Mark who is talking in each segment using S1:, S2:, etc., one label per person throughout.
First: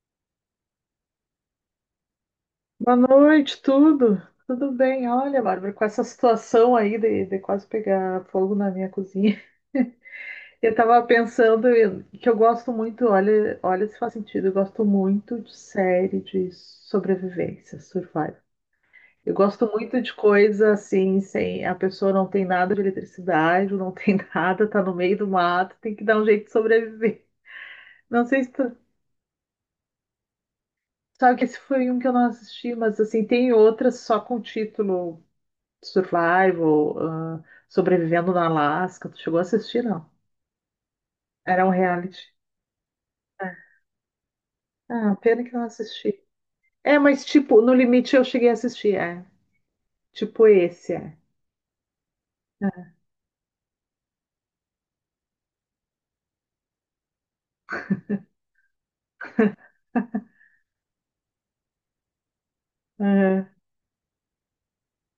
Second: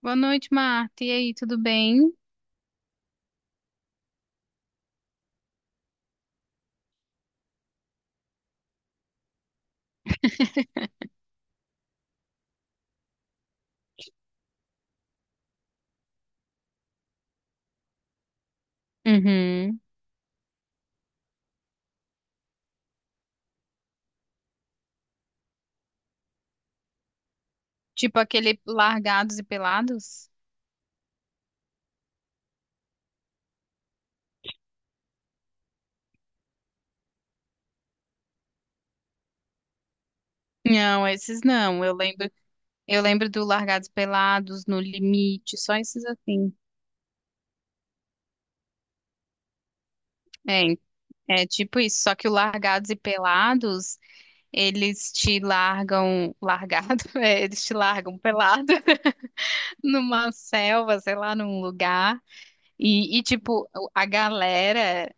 S1: Boa noite, Marta. E aí, tudo bem?
S2: Boa noite, tudo? Tudo bem? Olha, Bárbara, com essa situação aí de quase pegar fogo na minha cozinha, eu tava pensando que eu gosto muito, olha, olha se faz sentido, eu gosto muito de série de sobrevivência, survival. Eu gosto
S1: Uhum.
S2: muito de coisa assim, sem a pessoa não tem nada de eletricidade, não tem nada, tá no meio do mato, tem que dar um jeito de sobreviver.
S1: Tipo
S2: Não sei se
S1: aquele
S2: tu
S1: Largados e Pelados?
S2: sabe que esse foi um que eu não assisti, mas assim, tem outras só com título. Survival, Sobrevivendo na Alasca. Tu chegou a assistir, não?
S1: Não, esses
S2: Era um
S1: não. Eu
S2: reality.
S1: lembro, eu lembro do
S2: É.
S1: Largados e Pelados, No
S2: Ah, pena que
S1: Limite,
S2: não
S1: só esses
S2: assisti.
S1: assim.
S2: É, mas tipo, No Limite eu cheguei a assistir, é. Tipo
S1: É,
S2: esse, é.
S1: é tipo isso, só que o Largados e Pelados, eles te largam largado, é, eles te largam pelado numa selva, sei lá, num lugar. E
S2: Uhum.
S1: tipo, a galera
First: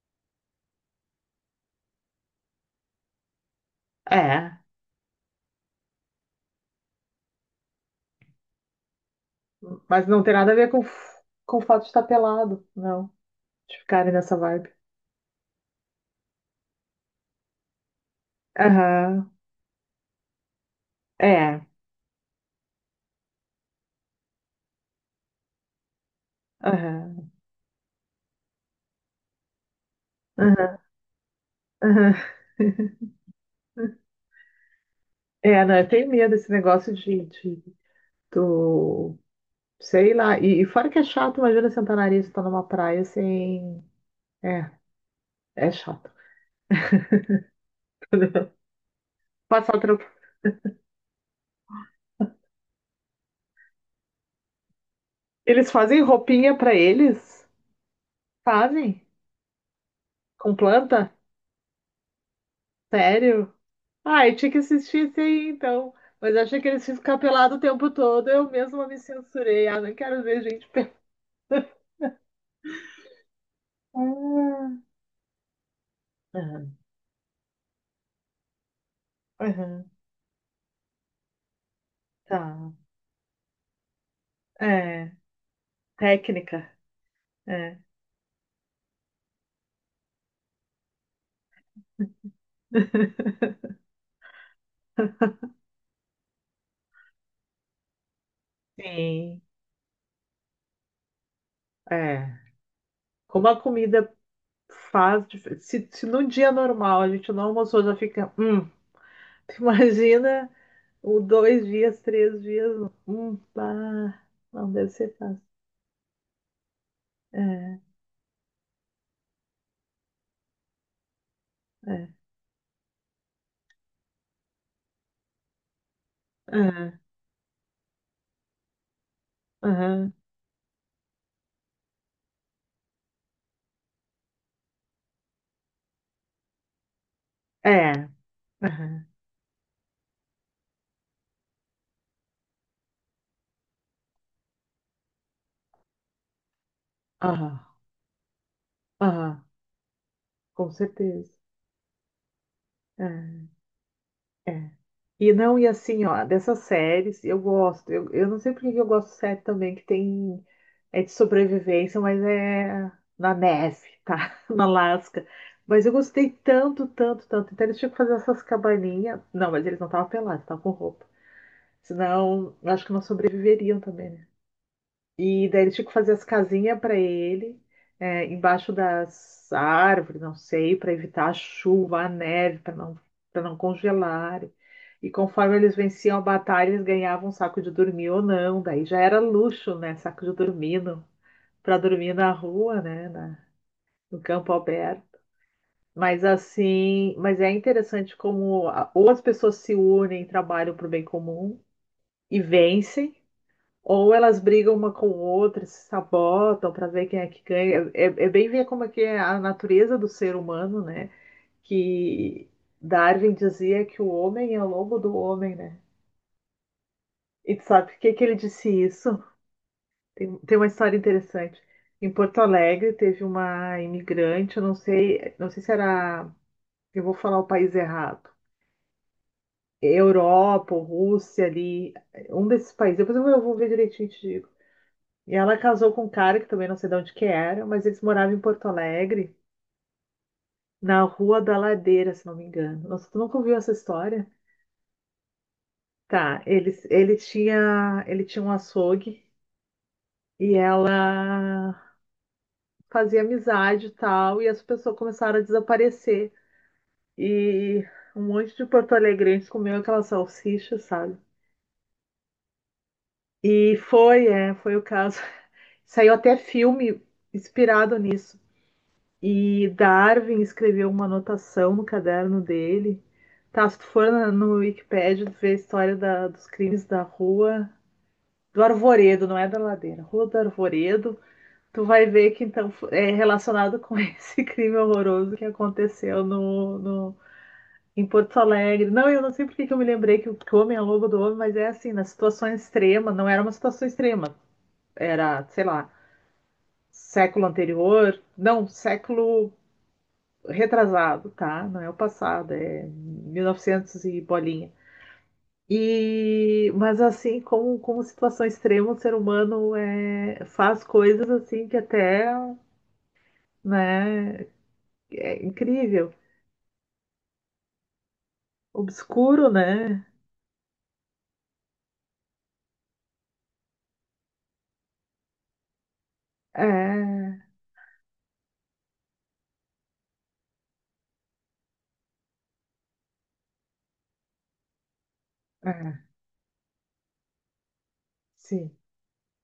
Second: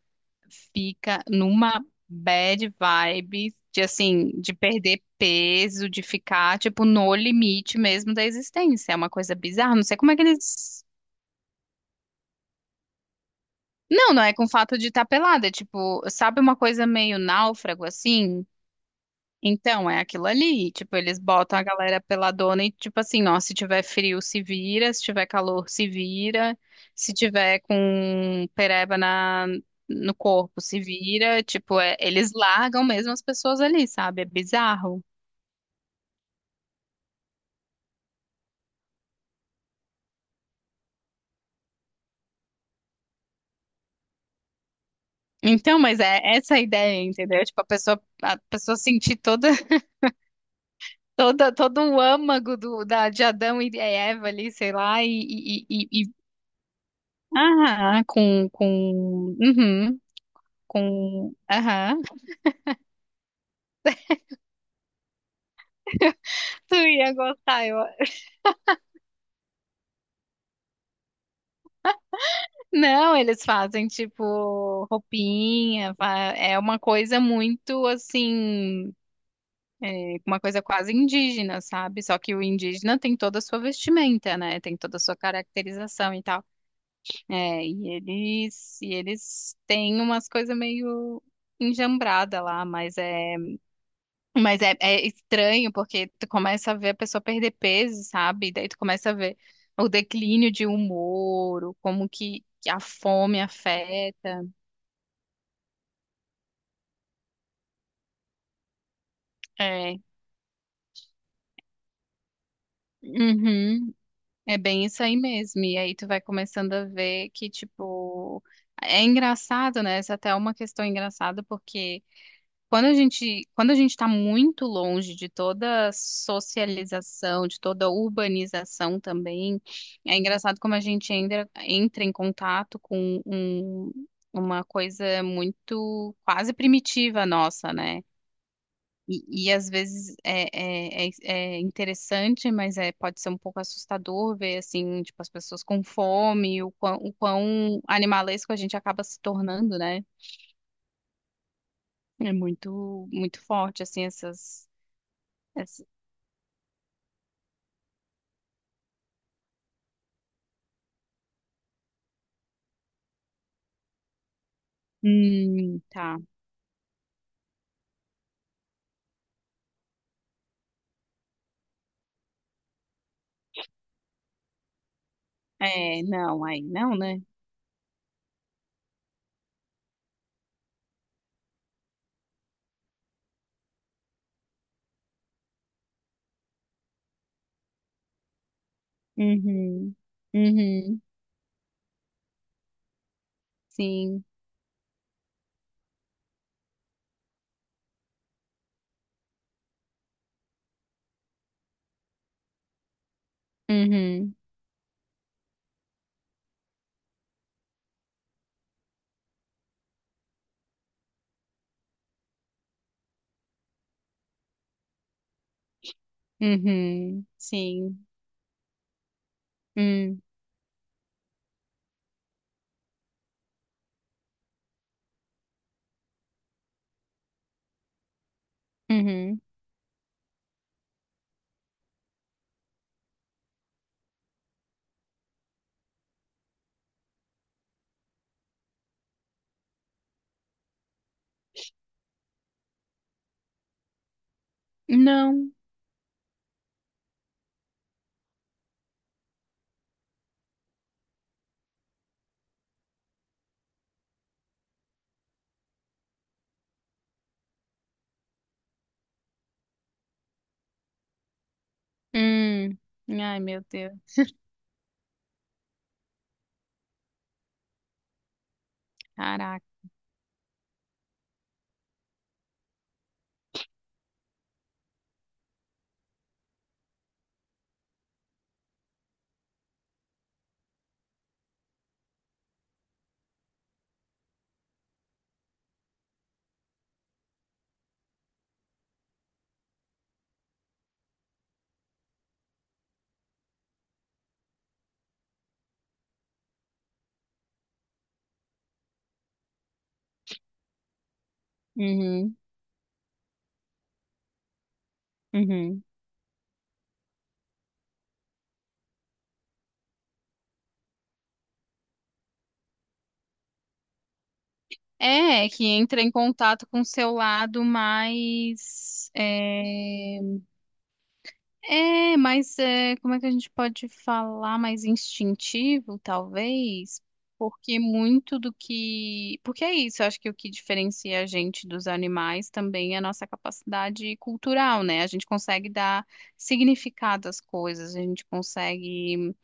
S1: fica numa bad vibe de assim, de
S2: É,
S1: perder peso, de ficar tipo no limite mesmo da existência. É uma coisa bizarra, não sei
S2: mas
S1: como é
S2: não
S1: que
S2: tem nada a ver com,
S1: eles.
S2: com o fato de estar pelado, não. De ficarem
S1: Não, não é
S2: nessa
S1: com o
S2: vibe.
S1: fato de estar pelada, é tipo, sabe uma coisa meio náufrago assim?
S2: Aham,
S1: Então, é aquilo ali. Tipo, eles botam a
S2: é,
S1: galera peladona e, tipo assim, ó, se tiver frio, se vira, se tiver calor, se vira, se
S2: aham,
S1: tiver com pereba na, no corpo,
S2: aham,
S1: se vira. Tipo,
S2: aham.
S1: eles largam mesmo as pessoas ali, sabe? É bizarro.
S2: É, não, eu tenho medo desse negócio de do, sei lá, e fora que é chato, imagina sentar nariz e estar numa praia sem, é. É
S1: Então, mas
S2: chato.
S1: é essa a ideia, entendeu? Tipo, a pessoa sentir toda,
S2: Passa outro.
S1: toda, todo o âmago do, da, de Adão e Eva ali, sei lá,
S2: Eles fazem roupinha pra eles?
S1: ah,
S2: Fazem?
S1: com, uhum,
S2: Com planta?
S1: com, aham.
S2: Sério? Ai, tinha que assistir isso aí então. Mas eu achei que
S1: Tu
S2: eles iam
S1: ia
S2: ficar pelados o
S1: gostar, eu...
S2: tempo todo. Eu mesma me censurei. Ah, não quero ver gente pelada.
S1: Não, eles fazem
S2: Ah,
S1: tipo roupinha, é
S2: aham,
S1: uma coisa muito assim,
S2: aham,
S1: é, uma coisa quase indígena, sabe? Só que o
S2: tá.
S1: indígena tem toda a sua vestimenta, né? Tem toda a
S2: É,
S1: sua caracterização e tal.
S2: técnica.
S1: É,
S2: É.
S1: e eles têm umas coisas meio enjambrada lá, mas é. Mas é, é estranho porque tu começa a ver a pessoa perder peso, sabe? E daí tu começa a ver
S2: Sim.
S1: o declínio de humor, o como
S2: É.
S1: que a fome
S2: Como a comida
S1: afeta.
S2: faz. Se, se no dia normal a gente não almoçou, já fica. Tu
S1: É.
S2: imagina ou dois dias, três dias, um,
S1: Uhum.
S2: pá.
S1: É
S2: Não
S1: bem
S2: deve
S1: isso
S2: ser
S1: aí
S2: fácil.
S1: mesmo. E aí tu vai começando a ver que,
S2: É,
S1: tipo, é engraçado, né? Essa até é uma questão engraçada, porque
S2: é,
S1: quando a gente está muito longe de toda
S2: é,
S1: socialização, de toda urbanização também,
S2: aham,
S1: é engraçado como a gente ainda entra em contato com uma coisa muito quase primitiva nossa,
S2: é,
S1: né?
S2: aham,
S1: E às vezes é, é, interessante, mas é, pode ser um pouco assustador ver assim, tipo, as pessoas com fome, o quão, o
S2: aham,
S1: quão animalesco a gente acaba se
S2: aham,
S1: tornando, né?
S2: com certeza.
S1: É muito, muito
S2: É,
S1: forte, assim, essas.
S2: é. E não, e assim, ó, dessas séries, eu gosto. Eu não sei por que que eu gosto de série também, que tem. É de sobrevivência, mas é na neve, tá? na Alasca. Mas eu
S1: Tá.
S2: gostei tanto, tanto, tanto. Então eles tinham que fazer essas cabaninhas. Não, mas eles não estavam pelados, estavam com roupa. Senão, eu acho que não sobreviveriam também, né? E daí eles tinham que
S1: É,
S2: fazer as
S1: não, aí
S2: casinhas para
S1: não, né?
S2: ele, é, embaixo das árvores, não sei, para evitar a chuva, a neve, para não congelar. E conforme eles venciam a batalha, eles ganhavam um saco de dormir ou não. Daí já era luxo,
S1: Uhum.
S2: né? Saco de dormir
S1: Uhum.
S2: para dormir na rua, né? No
S1: Sim.
S2: campo aberto. Mas assim, mas é interessante como ou as pessoas se unem, trabalham para o bem comum e vencem. Ou
S1: Uhum.
S2: elas brigam uma com outra, se sabotam para ver quem é que ganha. É, é bem ver como é que é a natureza do ser humano, né? Que Darwin dizia que o homem é o lobo do homem, né?
S1: Uhum.
S2: E tu sabe por
S1: Sim.
S2: que que ele disse isso?
S1: Hum.
S2: Tem uma história interessante. Em Porto Alegre teve uma imigrante, eu não sei, não sei se era, eu vou falar o país errado.
S1: Uhum.
S2: Europa, Rússia ali, um desses países. Depois eu vou ver direitinho e te digo. E ela casou com um cara que também não sei de onde que era, mas eles moravam em Porto Alegre, na Rua da Ladeira, se não me engano. Nossa, tu nunca ouviu essa história?
S1: Não.
S2: Tá, eles, ele tinha um açougue e ela fazia amizade e tal, e as pessoas começaram a desaparecer. E um monte de porto-alegrenses comeu aquela salsicha, sabe?
S1: Hum. Ai, meu
S2: E
S1: Deus.
S2: foi, é, foi o caso. Saiu até filme inspirado nisso. E
S1: Caraca.
S2: Darwin escreveu uma anotação no caderno dele. Tá, se tu for no Wikipedia, tu vê a história dos crimes da rua do Arvoredo, não é da ladeira, Rua do Arvoredo. Tu vai ver que então é relacionado com esse crime horroroso que aconteceu em Porto Alegre. Não, eu não sei por que que eu me lembrei que o homem é lobo do homem, mas é assim, na situação extrema, não era uma situação extrema, era, sei lá, século anterior, não, século retrasado, tá? Não é o
S1: Uhum.
S2: passado, é 1900 e novecentos e bolinha.
S1: Uhum.
S2: E, mas assim, como, como situação extrema, o ser humano é, faz coisas assim que até, né, é
S1: É, é que entra em
S2: incrível,
S1: contato com o seu lado mais,
S2: obscuro, né?
S1: é. É, mas é, como é que a gente pode falar mais instintivo, talvez?
S2: É,
S1: Porque muito do que. Porque é isso, eu acho que o que diferencia a gente dos animais também é a nossa capacidade cultural, né? A gente consegue
S2: é,
S1: dar significado às coisas, a gente
S2: sim,
S1: consegue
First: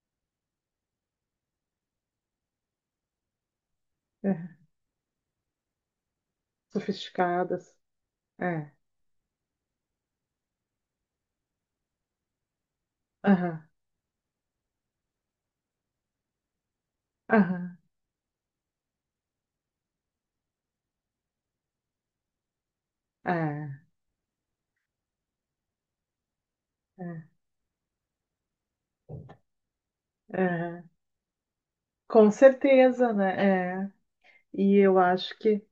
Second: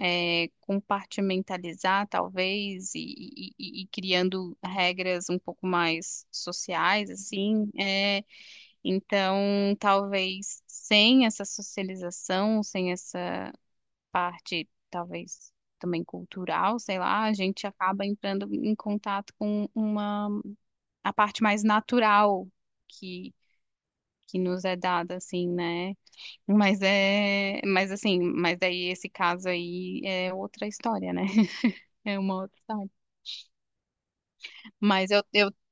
S1: é, compartimentalizar, talvez, e
S2: é,
S1: criando regras um pouco mais sociais, assim.
S2: sofisticadas,
S1: É,
S2: é,
S1: então, talvez sem essa socialização, sem essa
S2: aham,
S1: parte, talvez também cultural, sei lá, a gente
S2: aham,
S1: acaba entrando em contato com uma a parte mais natural que
S2: é,
S1: que nos é dada assim, né? Mas
S2: é,
S1: é, mas assim, mas daí esse caso aí é outra
S2: é,
S1: história, né? É
S2: com
S1: uma outra história.
S2: certeza, né? É, e eu
S1: Mas eu,
S2: acho
S1: eu
S2: que,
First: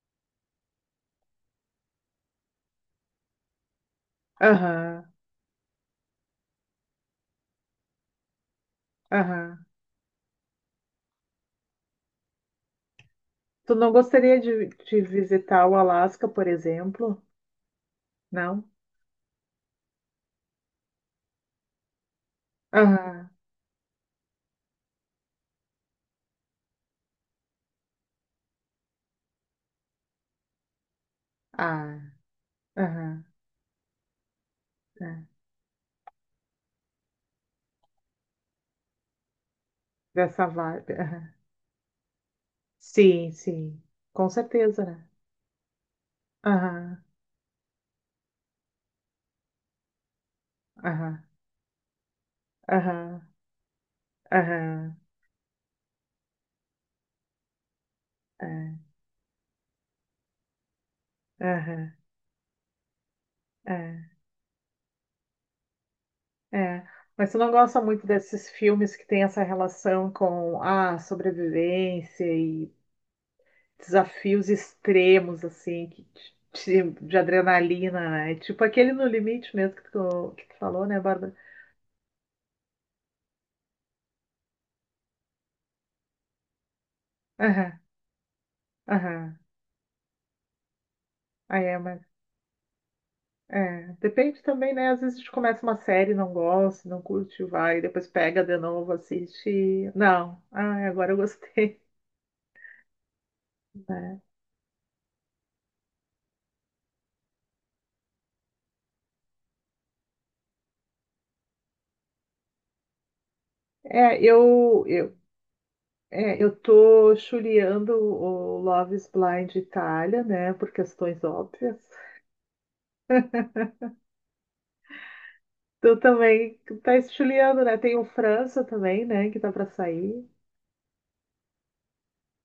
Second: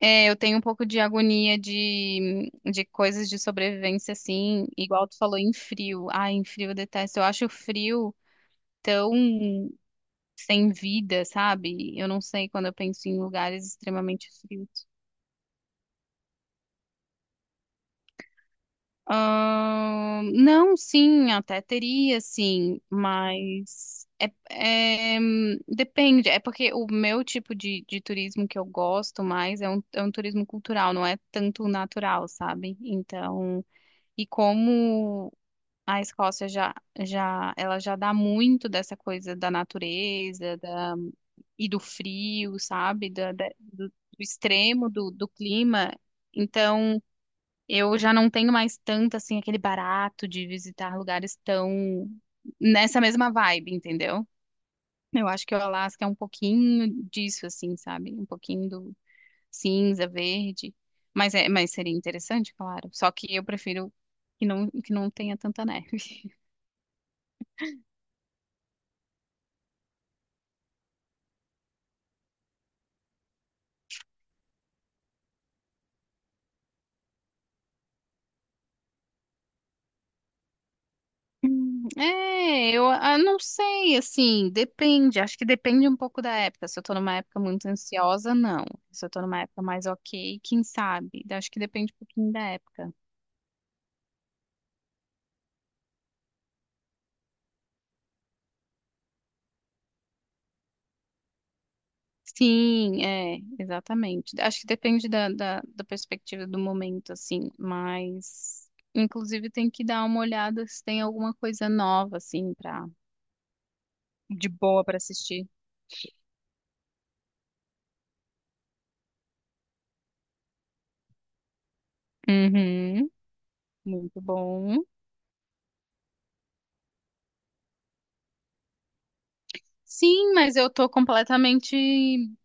S1: é, eu tenho um pouco de agonia de coisas de sobrevivência, assim,
S2: aham,
S1: igual tu falou, em frio. Ai, em frio eu detesto. Eu acho o frio tão
S2: aham.
S1: sem vida, sabe? Eu não sei quando eu penso em lugares
S2: Tu não
S1: extremamente
S2: gostaria
S1: frios.
S2: de visitar o Alasca, por exemplo? Não?
S1: Não, sim, até teria, sim,
S2: Aham,
S1: mas é, é, depende. É porque o meu tipo de turismo que eu gosto mais é um turismo cultural, não é tanto
S2: ah,
S1: natural, sabe?
S2: aham,
S1: Então. E como
S2: é.
S1: a Escócia já, já, ela já dá muito dessa coisa da
S2: Dessa
S1: natureza,
S2: vibe.
S1: da,
S2: Aham.
S1: e do frio, sabe?
S2: Sim,
S1: Da,
S2: sim.
S1: do, do
S2: Com certeza,
S1: extremo
S2: né?
S1: do, do clima. Então,
S2: Aham,
S1: eu já não tenho mais tanto, assim, aquele barato de visitar
S2: aham,
S1: lugares tão nessa
S2: aham,
S1: mesma vibe, entendeu?
S2: aham,
S1: Eu acho que o Alasca é um pouquinho disso, assim, sabe? Um pouquinho
S2: é,
S1: do, cinza, verde. Mas, é, mas
S2: aham,
S1: seria interessante, claro. Só que eu prefiro
S2: é,
S1: que não tenha tanta neve.
S2: é. Mas tu não gosta muito desses filmes que tem essa relação com a sobrevivência e desafios extremos, assim, que de adrenalina, né? Tipo aquele No Limite mesmo que tu falou, né, Bárbara?
S1: É, eu ah, não sei, assim, depende. Acho que depende um pouco da época. Se eu tô numa época muito
S2: Aham,
S1: ansiosa, não. Se eu tô
S2: aham.
S1: numa época mais ok, quem sabe? Acho que
S2: Aí é,
S1: depende um
S2: mas.
S1: pouquinho da época.
S2: É, depende também, né? Às vezes a gente começa uma série, não gosta, não curte, vai, depois pega de novo, assiste. Não, ah, agora eu gostei.
S1: Sim, é,
S2: né?
S1: exatamente. Acho que depende da, da, da perspectiva do momento, assim, mas inclusive tem que dar uma olhada se tem alguma coisa nova, assim, pra
S2: É,
S1: de boa pra assistir.
S2: é, eu tô chuleando o Love is Blind Itália, né? Por questões óbvias.
S1: Uhum. Muito bom.
S2: Tu também tá chuleando, né? Tem o França também, né? Que tá pra sair.
S1: Sim, mas eu tô completamente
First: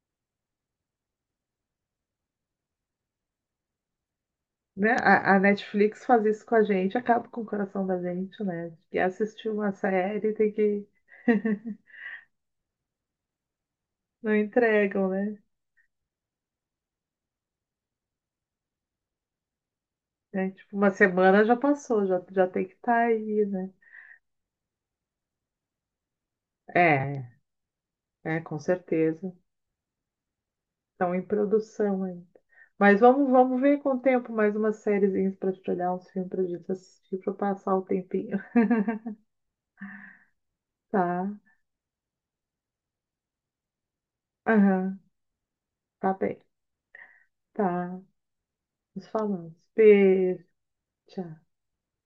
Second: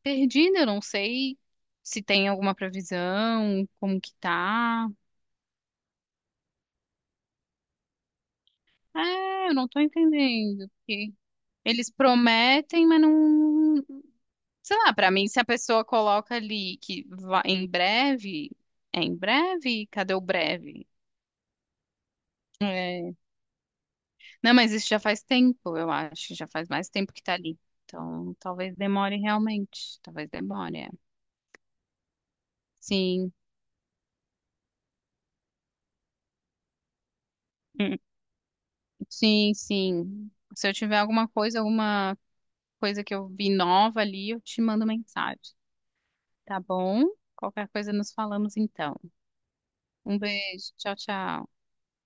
S1: perdida, eu não sei se tem alguma previsão, como que tá.
S2: Né? A Netflix faz isso com a gente, acaba com o coração da gente, né? E assistir
S1: É, eu não
S2: uma
S1: tô
S2: série tem
S1: entendendo,
S2: que.
S1: porque eles prometem, mas não,
S2: Não
S1: sei lá,
S2: entregam,
S1: pra mim
S2: né?
S1: se a pessoa coloca ali que vai em breve, é em breve? Cadê o
S2: É, tipo,
S1: breve?
S2: uma semana já passou, já, já tem que estar
S1: É,
S2: aí, né?
S1: não, mas isso já faz tempo, eu acho, já faz mais tempo que
S2: É,
S1: tá ali. Então,
S2: é, com
S1: talvez demore
S2: certeza.
S1: realmente, talvez demore. É.
S2: Estão em produção ainda. Mas vamos,
S1: Sim,
S2: vamos ver com o tempo mais umas sériezinhas para te olhar, uns filmes pra gente assistir, para passar o
S1: hum,
S2: tempinho.
S1: sim, sim. Se eu tiver
S2: Tá?
S1: alguma coisa que eu vi nova ali, eu te mando
S2: Aham,
S1: mensagem,
S2: tá bem.
S1: tá bom? Qualquer coisa
S2: Tá.
S1: nos falamos então.
S2: Nos falamos.
S1: Um
S2: Beijo.
S1: beijo, tchau,
S2: Tchau.
S1: tchau.